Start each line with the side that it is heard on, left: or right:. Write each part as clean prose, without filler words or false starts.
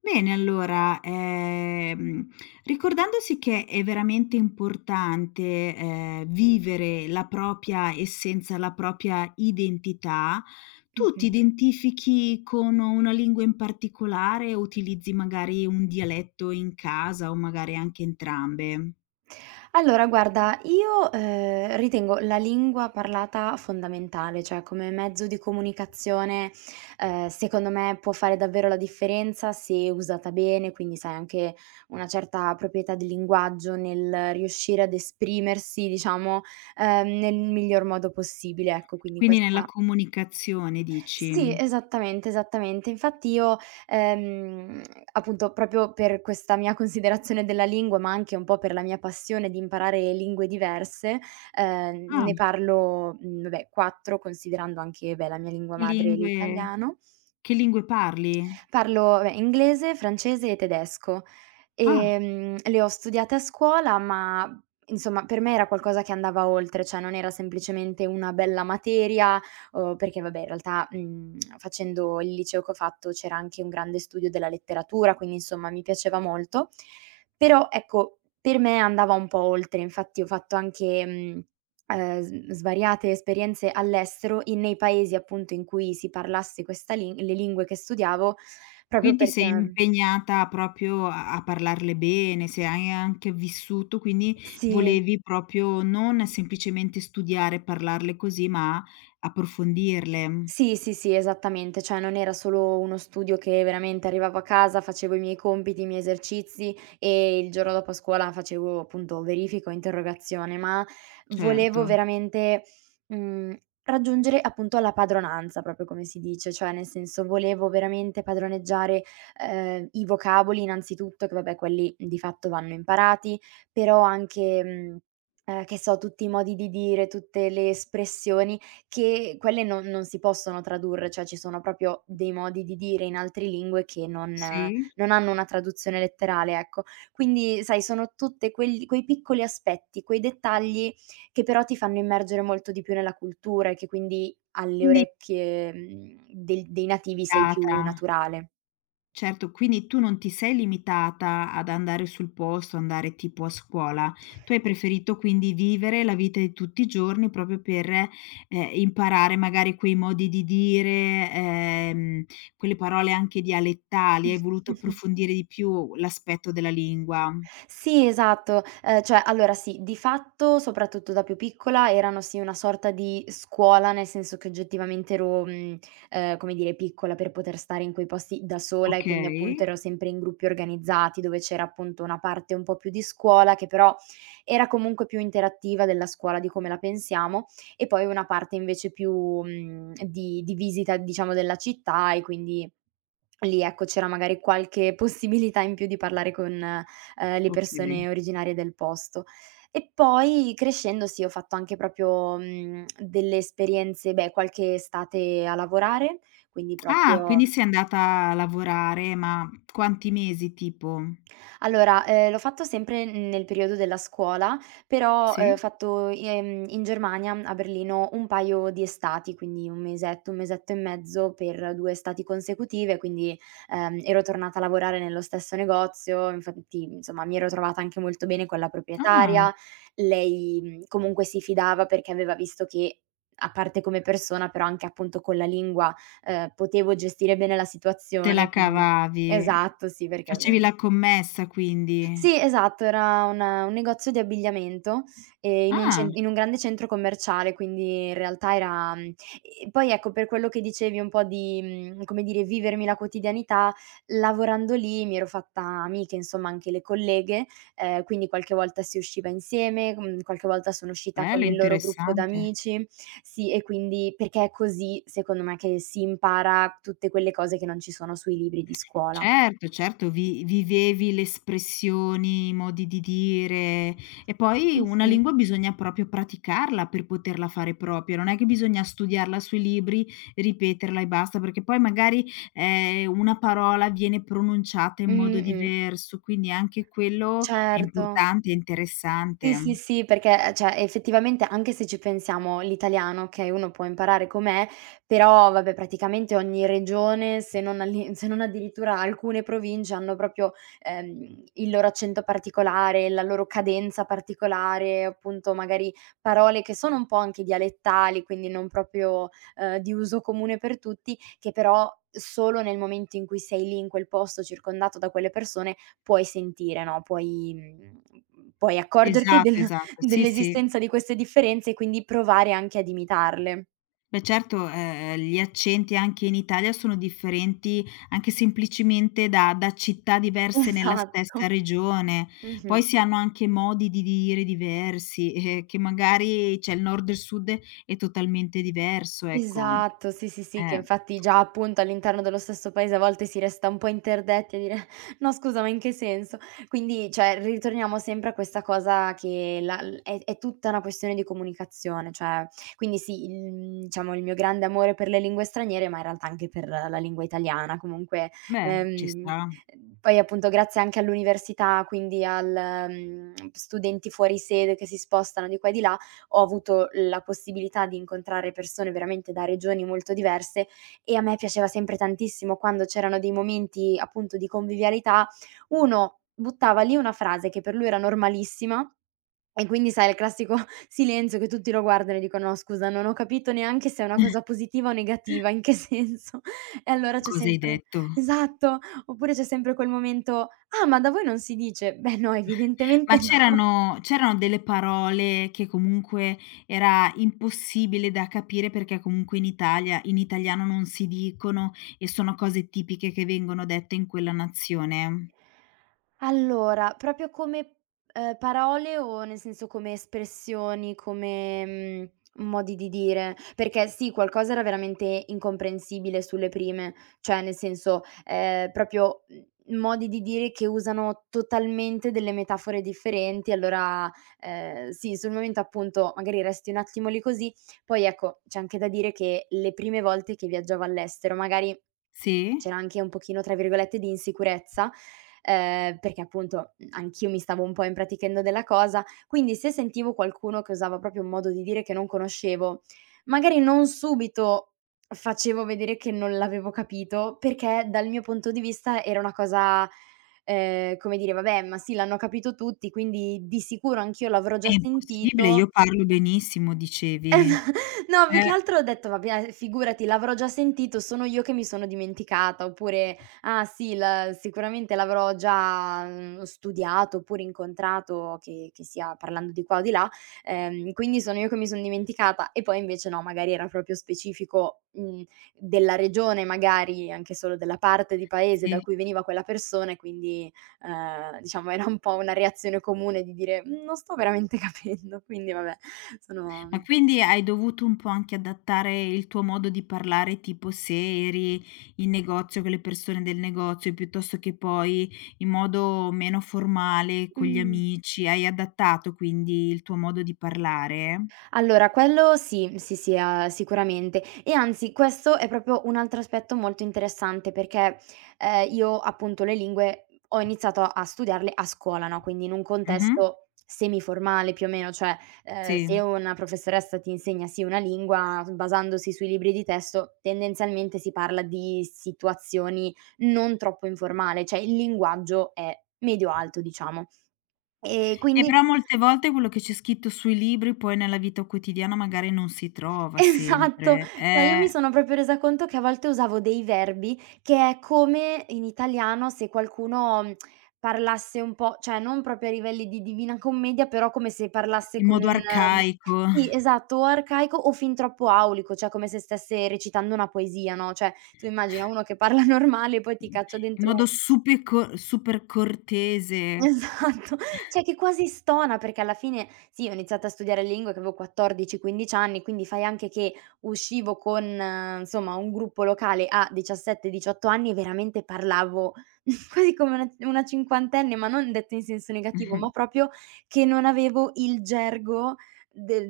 left: Bene, allora, ricordandosi che è veramente importante, vivere la propria essenza, la propria identità, tu ti
right: Mh-mh.
left: identifichi con una lingua in particolare o utilizzi magari un dialetto in casa o magari anche entrambe?
right: Allora guarda, io, ritengo la lingua parlata fondamentale, cioè come mezzo di comunicazione. Secondo me può fare davvero la differenza se usata bene, quindi sai anche una certa proprietà di linguaggio nel riuscire ad esprimersi, diciamo, nel miglior modo possibile, ecco, quindi
left: Quindi nella
right: questa.
left: comunicazione
right: Sì,
left: dici.
right: esattamente, esattamente. Infatti io, ehm, appunto, proprio per questa mia considerazione della lingua, ma anche un po' per la mia passione di imparare lingue diverse,
left: Ah,
right: ne parlo, vabbè, 4 considerando anche, beh, la mia lingua
left: che
right: madre
left: lingue
right: l'italiano.
left: che lingue parli?
right: Parlo, beh, inglese, francese e tedesco.
left: Ah.
right: Le ho studiate a scuola, ma insomma per me era qualcosa che andava oltre, cioè non era semplicemente una bella materia, o perché vabbè in realtà, facendo il liceo che ho fatto c'era anche un grande studio della letteratura, quindi insomma mi piaceva molto. Però ecco, per me andava un po' oltre, infatti ho fatto anche, mhmm, s svariate esperienze all'estero, in nei paesi appunto in cui si parlasse questa lin le lingue che studiavo. Proprio
left: Quindi sei
right: perché,
left: impegnata proprio a parlarle bene, se hai anche vissuto, quindi
right: sì.
left: volevi proprio non semplicemente studiare e parlarle così, ma approfondirle.
right: Sì, sì, sì, esattamente, cioè non era solo uno studio che veramente arrivavo a casa, facevo i miei compiti, i miei esercizi e il giorno dopo a scuola facevo appunto verifica o interrogazione, ma
left: Certo.
right: volevo veramente, mhmm, raggiungere appunto la padronanza, proprio come si dice, cioè nel senso volevo veramente padroneggiare, i vocaboli innanzitutto, che vabbè quelli di fatto vanno imparati, però anche, che so, tutti i modi di dire, tutte le espressioni che quelle non si possono tradurre, cioè ci sono proprio dei modi di dire in altre lingue che non eh,
left: Sì?
right: non hanno una traduzione letterale, ecco. Quindi sai, sono tutte quel quei piccoli aspetti, quei dettagli che però ti fanno immergere molto di più nella cultura e che quindi alle
left: Quindi
right: orecchie, del dei nativi sei più
left: data.
right: naturale.
left: Certo, quindi tu non ti sei limitata ad andare sul posto, andare tipo a scuola. Tu hai preferito quindi vivere la vita di tutti i giorni proprio per, imparare magari quei modi di dire, quelle parole anche dialettali, hai voluto approfondire di più l'aspetto della lingua.
right: Sì, esatto. Cioè allora sì, di fatto, soprattutto da più piccola, erano sì una sorta di scuola, nel senso che oggettivamente ero, come dire, piccola per poter stare in quei posti da sola e quindi
left: Okay,
right: appunto ero sempre in gruppi organizzati, dove c'era appunto una parte un po' più di scuola, che però era comunque più interattiva della scuola di come la pensiamo, e poi una parte invece più, di visita diciamo della città e quindi lì ecco, c'era magari qualche possibilità in più di parlare con, le
left: okay.
right: persone originarie del posto. E poi crescendo sì, ho fatto anche proprio, delle esperienze, beh, qualche estate a lavorare, quindi
left: Ah,
right: proprio.
left: quindi sei andata a lavorare, ma quanti mesi tipo?
right: Allora, l'ho fatto sempre nel periodo della scuola, però, ho
left: Sì?
right: fatto, in Germania, a Berlino, un paio di estati, quindi 1 mesetto, 1 mesetto e mezzo per 2 estati consecutive, quindi, ero tornata a lavorare nello stesso negozio, infatti, insomma, mi ero trovata anche molto bene con la
left: Ah,
right: proprietaria. Lei, comunque si fidava perché aveva visto che, a parte come persona, però anche appunto con la lingua, potevo gestire bene la
left: te la
right: situazione, quindi
left: cavavi.
right: esatto, sì, perché
left: Facevi
right: ovviamente
left: la commessa quindi.
right: sì, esatto, era una un negozio di abbigliamento, in un
left: Ah,
right: cen in un grande centro commerciale, quindi in realtà era e poi ecco, per quello che dicevi un po' di come dire, vivermi la quotidianità, lavorando lì mi ero fatta amiche, insomma, anche le colleghe, quindi qualche volta si usciva insieme, qualche volta sono uscita con
left: bello,
right: il loro gruppo
left: interessante.
right: d'amici. Sì, e quindi perché è così, secondo me, che si impara tutte quelle cose che non ci sono sui libri di scuola.
left: Certo, certo, vi vivevi le espressioni, i modi di dire e poi una
right: Mh-mh.
left: lingua bisogna proprio praticarla per poterla fare propria, non è che bisogna studiarla sui libri, ripeterla e basta, perché poi magari, una parola viene pronunciata in modo
right: Mh-mh.
left: diverso, quindi anche quello è
right: Certo.
left: importante, è
right: Sì, sì,
left: interessante.
right: sì, perché, cioè effettivamente anche se ci pensiamo l'italiano, okay, uno può imparare com'è, però vabbè praticamente ogni regione, se non addirittura alcune province hanno proprio, il loro accento particolare, la loro cadenza particolare, appunto magari parole che sono un po' anche dialettali, quindi non proprio, di uso comune per tutti, che però solo nel momento in cui sei lì in quel posto circondato da quelle persone puoi sentire, no, puoi accorgerti
left: Esatto,
right: del
left: esatto. Sì, sì.
right: dell'esistenza di queste differenze e quindi provare anche ad imitarle.
left: Beh certo, gli accenti anche in Italia sono differenti, anche semplicemente da da città diverse nella
right: Esatto.
left: stessa regione.
right: Mh-mh.
left: Poi si hanno anche modi di dire diversi, che magari cioè il nord e il sud è totalmente diverso, ecco.
right: Esatto, sì, sì, sì, che
left: Eh.
right: infatti già appunto all'interno dello stesso paese a volte si resta un po' interdetti a dire: "No scusa, ma in che senso?" Quindi, cioè, ritorniamo sempre a questa cosa che la l è tutta una questione di comunicazione, cioè quindi sì, il diciamo il mio grande amore per le lingue straniere, ma in realtà anche per la lingua italiana comunque,
left: Beh, ci
right: ehm,
left: sta.
right: poi appunto grazie anche all'università, quindi studenti fuori sede che si spostano di qua e di là, ho avuto la possibilità di incontrare persone veramente da regioni molto diverse e a me piaceva sempre tantissimo quando c'erano dei momenti appunto di convivialità, uno buttava lì una frase che per lui era normalissima e quindi sai il classico silenzio che tutti lo guardano e dicono: "No scusa, non ho capito neanche se è una cosa positiva o negativa, in che senso?" E allora c'è
left: Cosa hai
right: sempre
left: detto?
right: esatto, oppure c'è sempre quel momento: "Ah, ma da voi non si dice?" Beh no,
left: Ma
right: evidentemente no.
left: c'erano delle parole che comunque era impossibile da capire perché comunque in Italia in italiano non si dicono e sono cose tipiche che vengono dette in quella nazione?
right: Allora, proprio come, parole o nel senso come espressioni, come, modi di dire? Perché sì, qualcosa era veramente incomprensibile sulle prime, cioè nel senso, proprio, modi di dire che usano totalmente delle metafore differenti, allora, sì, sul momento appunto magari resti un attimo lì così. Poi ecco, c'è anche da dire che le prime volte che viaggiavo all'estero magari
left: Sì?
right: c'era anche un pochino, tra virgolette, di insicurezza, perché appunto, anch'io mi stavo un po' impratichendo della cosa, quindi se sentivo qualcuno che usava proprio un modo di dire che non conoscevo, magari non subito facevo vedere che non l'avevo capito, perché dal mio punto di vista era una cosa, come dire: "Vabbè, ma sì, l'hanno capito tutti, quindi di sicuro anch'io l'avrò
left: È
right: già
left: impossibile, io
right: sentito."
left: parlo benissimo dicevi.
right: No, più che
left: Eh,
right: altro ho detto: "Vabbè, figurati, l'avrò già sentito, sono io che mi sono dimenticata", oppure: "Ah sì, l sicuramente l'avrò già, studiato oppure incontrato", che sia parlando di qua o di là, "quindi sono io che mi son dimenticata". E poi invece no, magari era proprio specifico, della regione, magari anche solo della parte di paese da
left: sì.
right: cui veniva quella persona e quindi, diciamo era un po' una reazione comune di dire: "Mhmm, non sto veramente capendo". Quindi vabbè, sono.
left: Ma quindi hai dovuto un po' anche adattare il tuo modo di parlare, tipo se eri in negozio con le persone del negozio, piuttosto che poi in modo meno formale con gli
right: Mh.
left: amici, hai adattato quindi il tuo modo di parlare?
right: Allora, quello sì, sì, sì, sicuramente. E anzi, questo è proprio un altro aspetto molto interessante perché, io appunto le lingue ho iniziato a studiarle a scuola, no, quindi in un
left: Mh-mh.
right: contesto semiformale più o meno, cioè, se
left: Sì.
right: una professoressa ti insegna, sì, una lingua, basandosi sui libri di testo, tendenzialmente si parla di situazioni non troppo informale, cioè il linguaggio è medio alto, diciamo. E
left: E
right: quindi
left: però molte volte quello che c'è scritto sui libri poi nella vita quotidiana magari non si trova
right: esatto,
left: sempre.
right: no, io mi sono proprio resa conto che a volte usavo dei verbi che è come in italiano se qualcuno, parlasse un po' cioè non proprio a livelli di Divina Commedia, però come se parlasse
left: In
right: con
left: modo
right: un
left: arcaico,
right: sì, esatto, o arcaico o fin troppo aulico, cioè come se stesse recitando una poesia, no, cioè tu immagina uno che parla normale e poi ti caccia
left: in modo
right: dentro.
left: super cortese.
right: Esatto, cioè che quasi stona perché alla fine sì, ho iniziato a studiare lingue che avevo 14, 15 anni, quindi fai anche che uscivo con, insomma, un gruppo locale a 17, 18 anni e veramente parlavo quasi come una cinquantenne, ma non detto in senso negativo, ma
left: Mh-mh.
right: proprio che non avevo il gergo del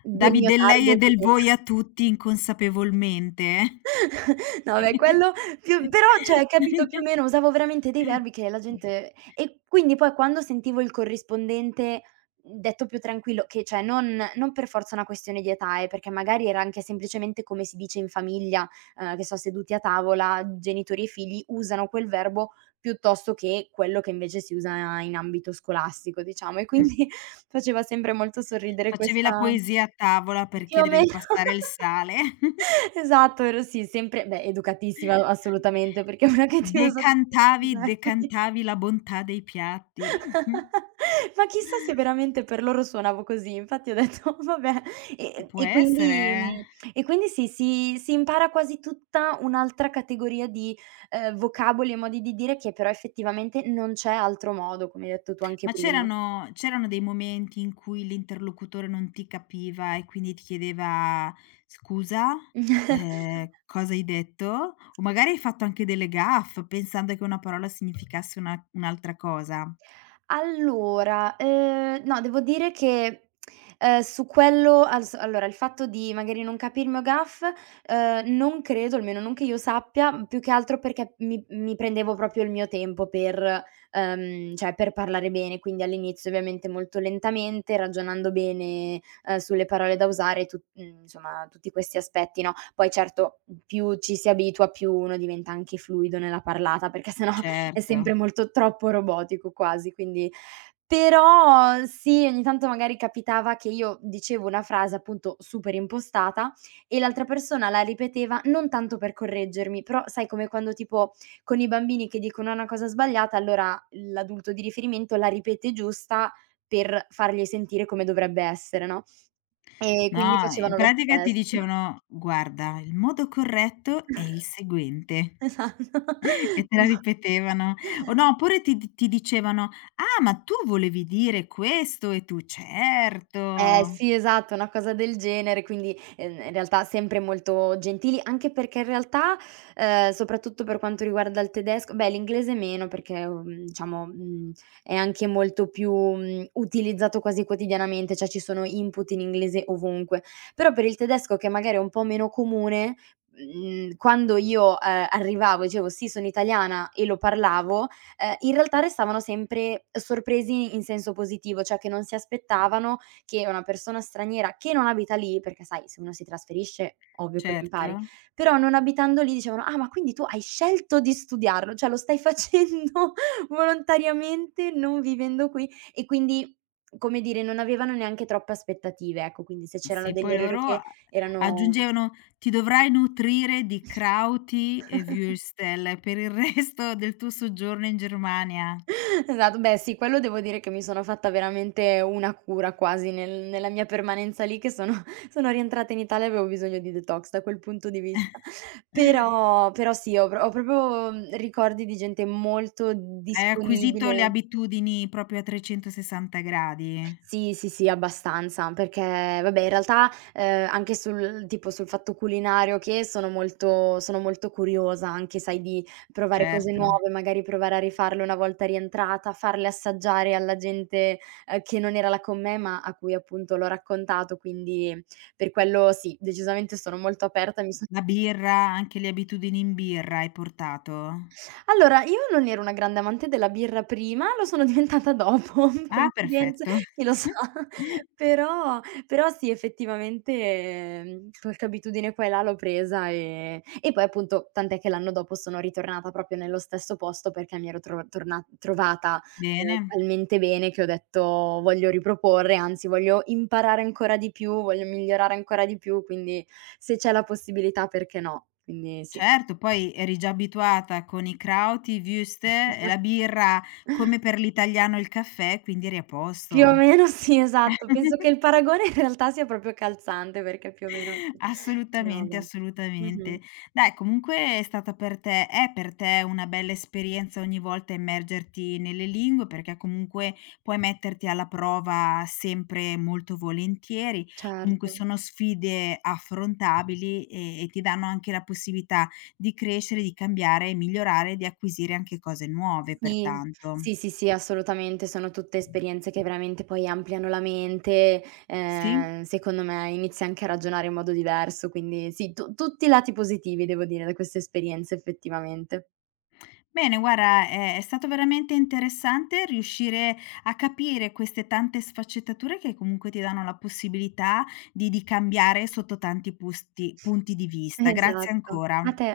right: del
left: Davi
right: mio
left: del lei e
right: target.
left: del voi a tutti inconsapevolmente.
right: No, beh, quello più però cioè, capito, più o meno usavo veramente dei
left: Mh.
right: verbi che la gente e quindi poi quando sentivo il corrispondente detto più tranquillo, che cioè non per forza una questione di età, perché magari era anche semplicemente come si dice in famiglia, che so, seduti a tavola, genitori e figli usano quel verbo piuttosto che quello che invece si usa in ambito scolastico, diciamo. E quindi faceva sempre molto sorridere
left: Facevi la
right: questa.
left: poesia a tavola per
right: Più o
left: chiedere di
right: meno.
left: passare il sale.
right: Esatto, ero sì, sempre beh, educatissima assolutamente, perché una che ti usa tutti 'sti
left: Decantavi
right: verbi.
left: decantavi la bontà dei piatti. Mh-mh.
right: Ma chissà se veramente per loro suonavo così, infatti ho detto: "Vabbè". E
left: Può
right: e
left: essere,
right: quindi
left: eh.
right: sì, si impara quasi tutta un'altra categoria di, vocaboli e modi di dire che però effettivamente non c'è altro modo, come hai detto tu anche
left: Ma
right: prima.
left: c'erano dei momenti in cui l'interlocutore non ti capiva e quindi ti chiedeva: "Scusa, cosa hai detto?" O magari hai fatto anche delle gaffe pensando che una parola significasse una un'altra cosa.
right: Allora, no, devo dire che, su quello als allora il fatto di magari non capire il mio gaff, non credo, almeno non che io sappia, più che altro perché mi prendevo proprio il mio tempo per cioè per parlare bene, quindi all'inizio ovviamente molto lentamente, ragionando bene, sulle parole da usare, insomma tutti questi aspetti, no. Poi certo, più ci si abitua, più uno diventa anche fluido nella parlata, perché se no è
left: Certo.
right: sempre molto troppo robotico quasi, quindi però sì, ogni tanto magari capitava che io dicevo una frase appunto super impostata e l'altra persona la ripeteva non tanto per correggermi, però sai come quando tipo con i bambini che dicono una cosa sbagliata, allora l'adulto di riferimento la ripete giusta per fargli sentire come dovrebbe essere, no, e quindi
left: No, in
right: facevano lo
left: pratica ti
right: stesso.
left: dicevano: "Guarda, il modo corretto è il seguente."
right: Esatto.
left: E te la ripetevano. O no, oppure ti dicevano: "Ah, ma tu volevi dire questo." E tu: "Certo,
right: Eh sì, esatto, una cosa del genere, quindi, in realtà sempre molto gentili, anche perché in realtà, soprattutto per quanto riguarda il tedesco beh, l'inglese meno perché, diciamo, è anche molto più, utilizzato quasi quotidianamente, cioè ci sono input in inglese ovunque. Però per il tedesco che magari è un po' meno comune, quando io, arrivavo e dicevo: "Sì, sono italiana" e lo parlavo, in realtà restavano sempre sorpresi in senso positivo, cioè che non si aspettavano che una persona straniera che non abita lì, perché sai se uno si trasferisce ovvio che lo impari,
left: certo."
right: però non abitando lì dicevano: "Ah, ma quindi tu hai scelto di studiarlo, cioè lo stai facendo volontariamente non vivendo qui." E quindi, come dire, non avevano neanche troppe aspettative, ecco, quindi se c'erano
left: Sì,
right: degli
left: poi
right: errori
left: loro
right: che
left: a
right: erano.
left: aggiungevano: "Ti dovrai nutrire di krauti e würstel per il resto del tuo soggiorno in Germania".
right: Esatto, beh sì, quello devo dire che mi sono fatta veramente una cura quasi nella mia permanenza lì che sono sono rientrata in Italia e avevo bisogno di detox da quel punto di vista. Però sì, ho proprio, ricordi di gente molto
left: Hai acquisito le
right: disponibile.
left: abitudini proprio a 360 gradi.
right: Sì, sì, sì, abbastanza, perché vabbè in realtà, anche sul tipo sul fatto culinario che sono molto curiosa anche, sai, di provare cose
left: Certo.
right: nuove, magari provare a rifarle una volta rientrata, farle assaggiare alla gente, che non era là con me, ma a cui appunto l'ho raccontato, quindi per quello sì, decisamente sono molto aperta, mi so.
left: La birra, anche le abitudini in birra hai portato?
right: Allora, io non ero una grande amante della birra prima, lo sono diventata dopo,
left: Ah,
right: coincidenze,
left: perfetto.
right: chi lo sa. Però però sì, effettivamente, qualche abitudine qua e là l'ho presa, e poi appunto tant'è che l'anno dopo sono ritornata proprio nello stesso posto perché mi ero trovata,
left: Bene.
right: talmente bene che ho detto: "Voglio riproporre, anzi voglio imparare ancora di più, voglio migliorare ancora di più", quindi se c'è la possibilità perché no? Quindi sì.
left: Certo, poi eri già abituata con i krauti, i würstel e la birra, come per l'italiano il caffè, quindi eri a
right: Più o
left: posto.
right: meno sì, esatto. Penso che il paragone in realtà sia proprio calzante, perché più o meno sì. Però
left: Assolutamente,
right: vabbè. Mh-mh.
left: assolutamente. Dai, comunque è stata per te è per te una bella esperienza ogni volta immergerti nelle lingue, perché comunque puoi metterti alla prova sempre molto volentieri. Comunque
right: Certo.
left: sono sfide affrontabili e ti danno anche la possibilità di crescere, di cambiare e migliorare, e di acquisire anche cose nuove
right: Sì.
left: pertanto.
right: Sì, sì, sì, assolutamente. Sono tutte esperienze che veramente poi ampliano la mente,
left: Sì?
right: secondo me inizi anche a ragionare in modo diverso, quindi sì, tu tutti i lati positivi devo dire da queste esperienze effettivamente.
left: Bene, guarda, è stato veramente interessante riuscire a capire queste tante sfaccettature che comunque ti danno la possibilità di cambiare sotto tanti pusti punti di vista. Grazie
right: Esatto.
left: ancora.
right: A te.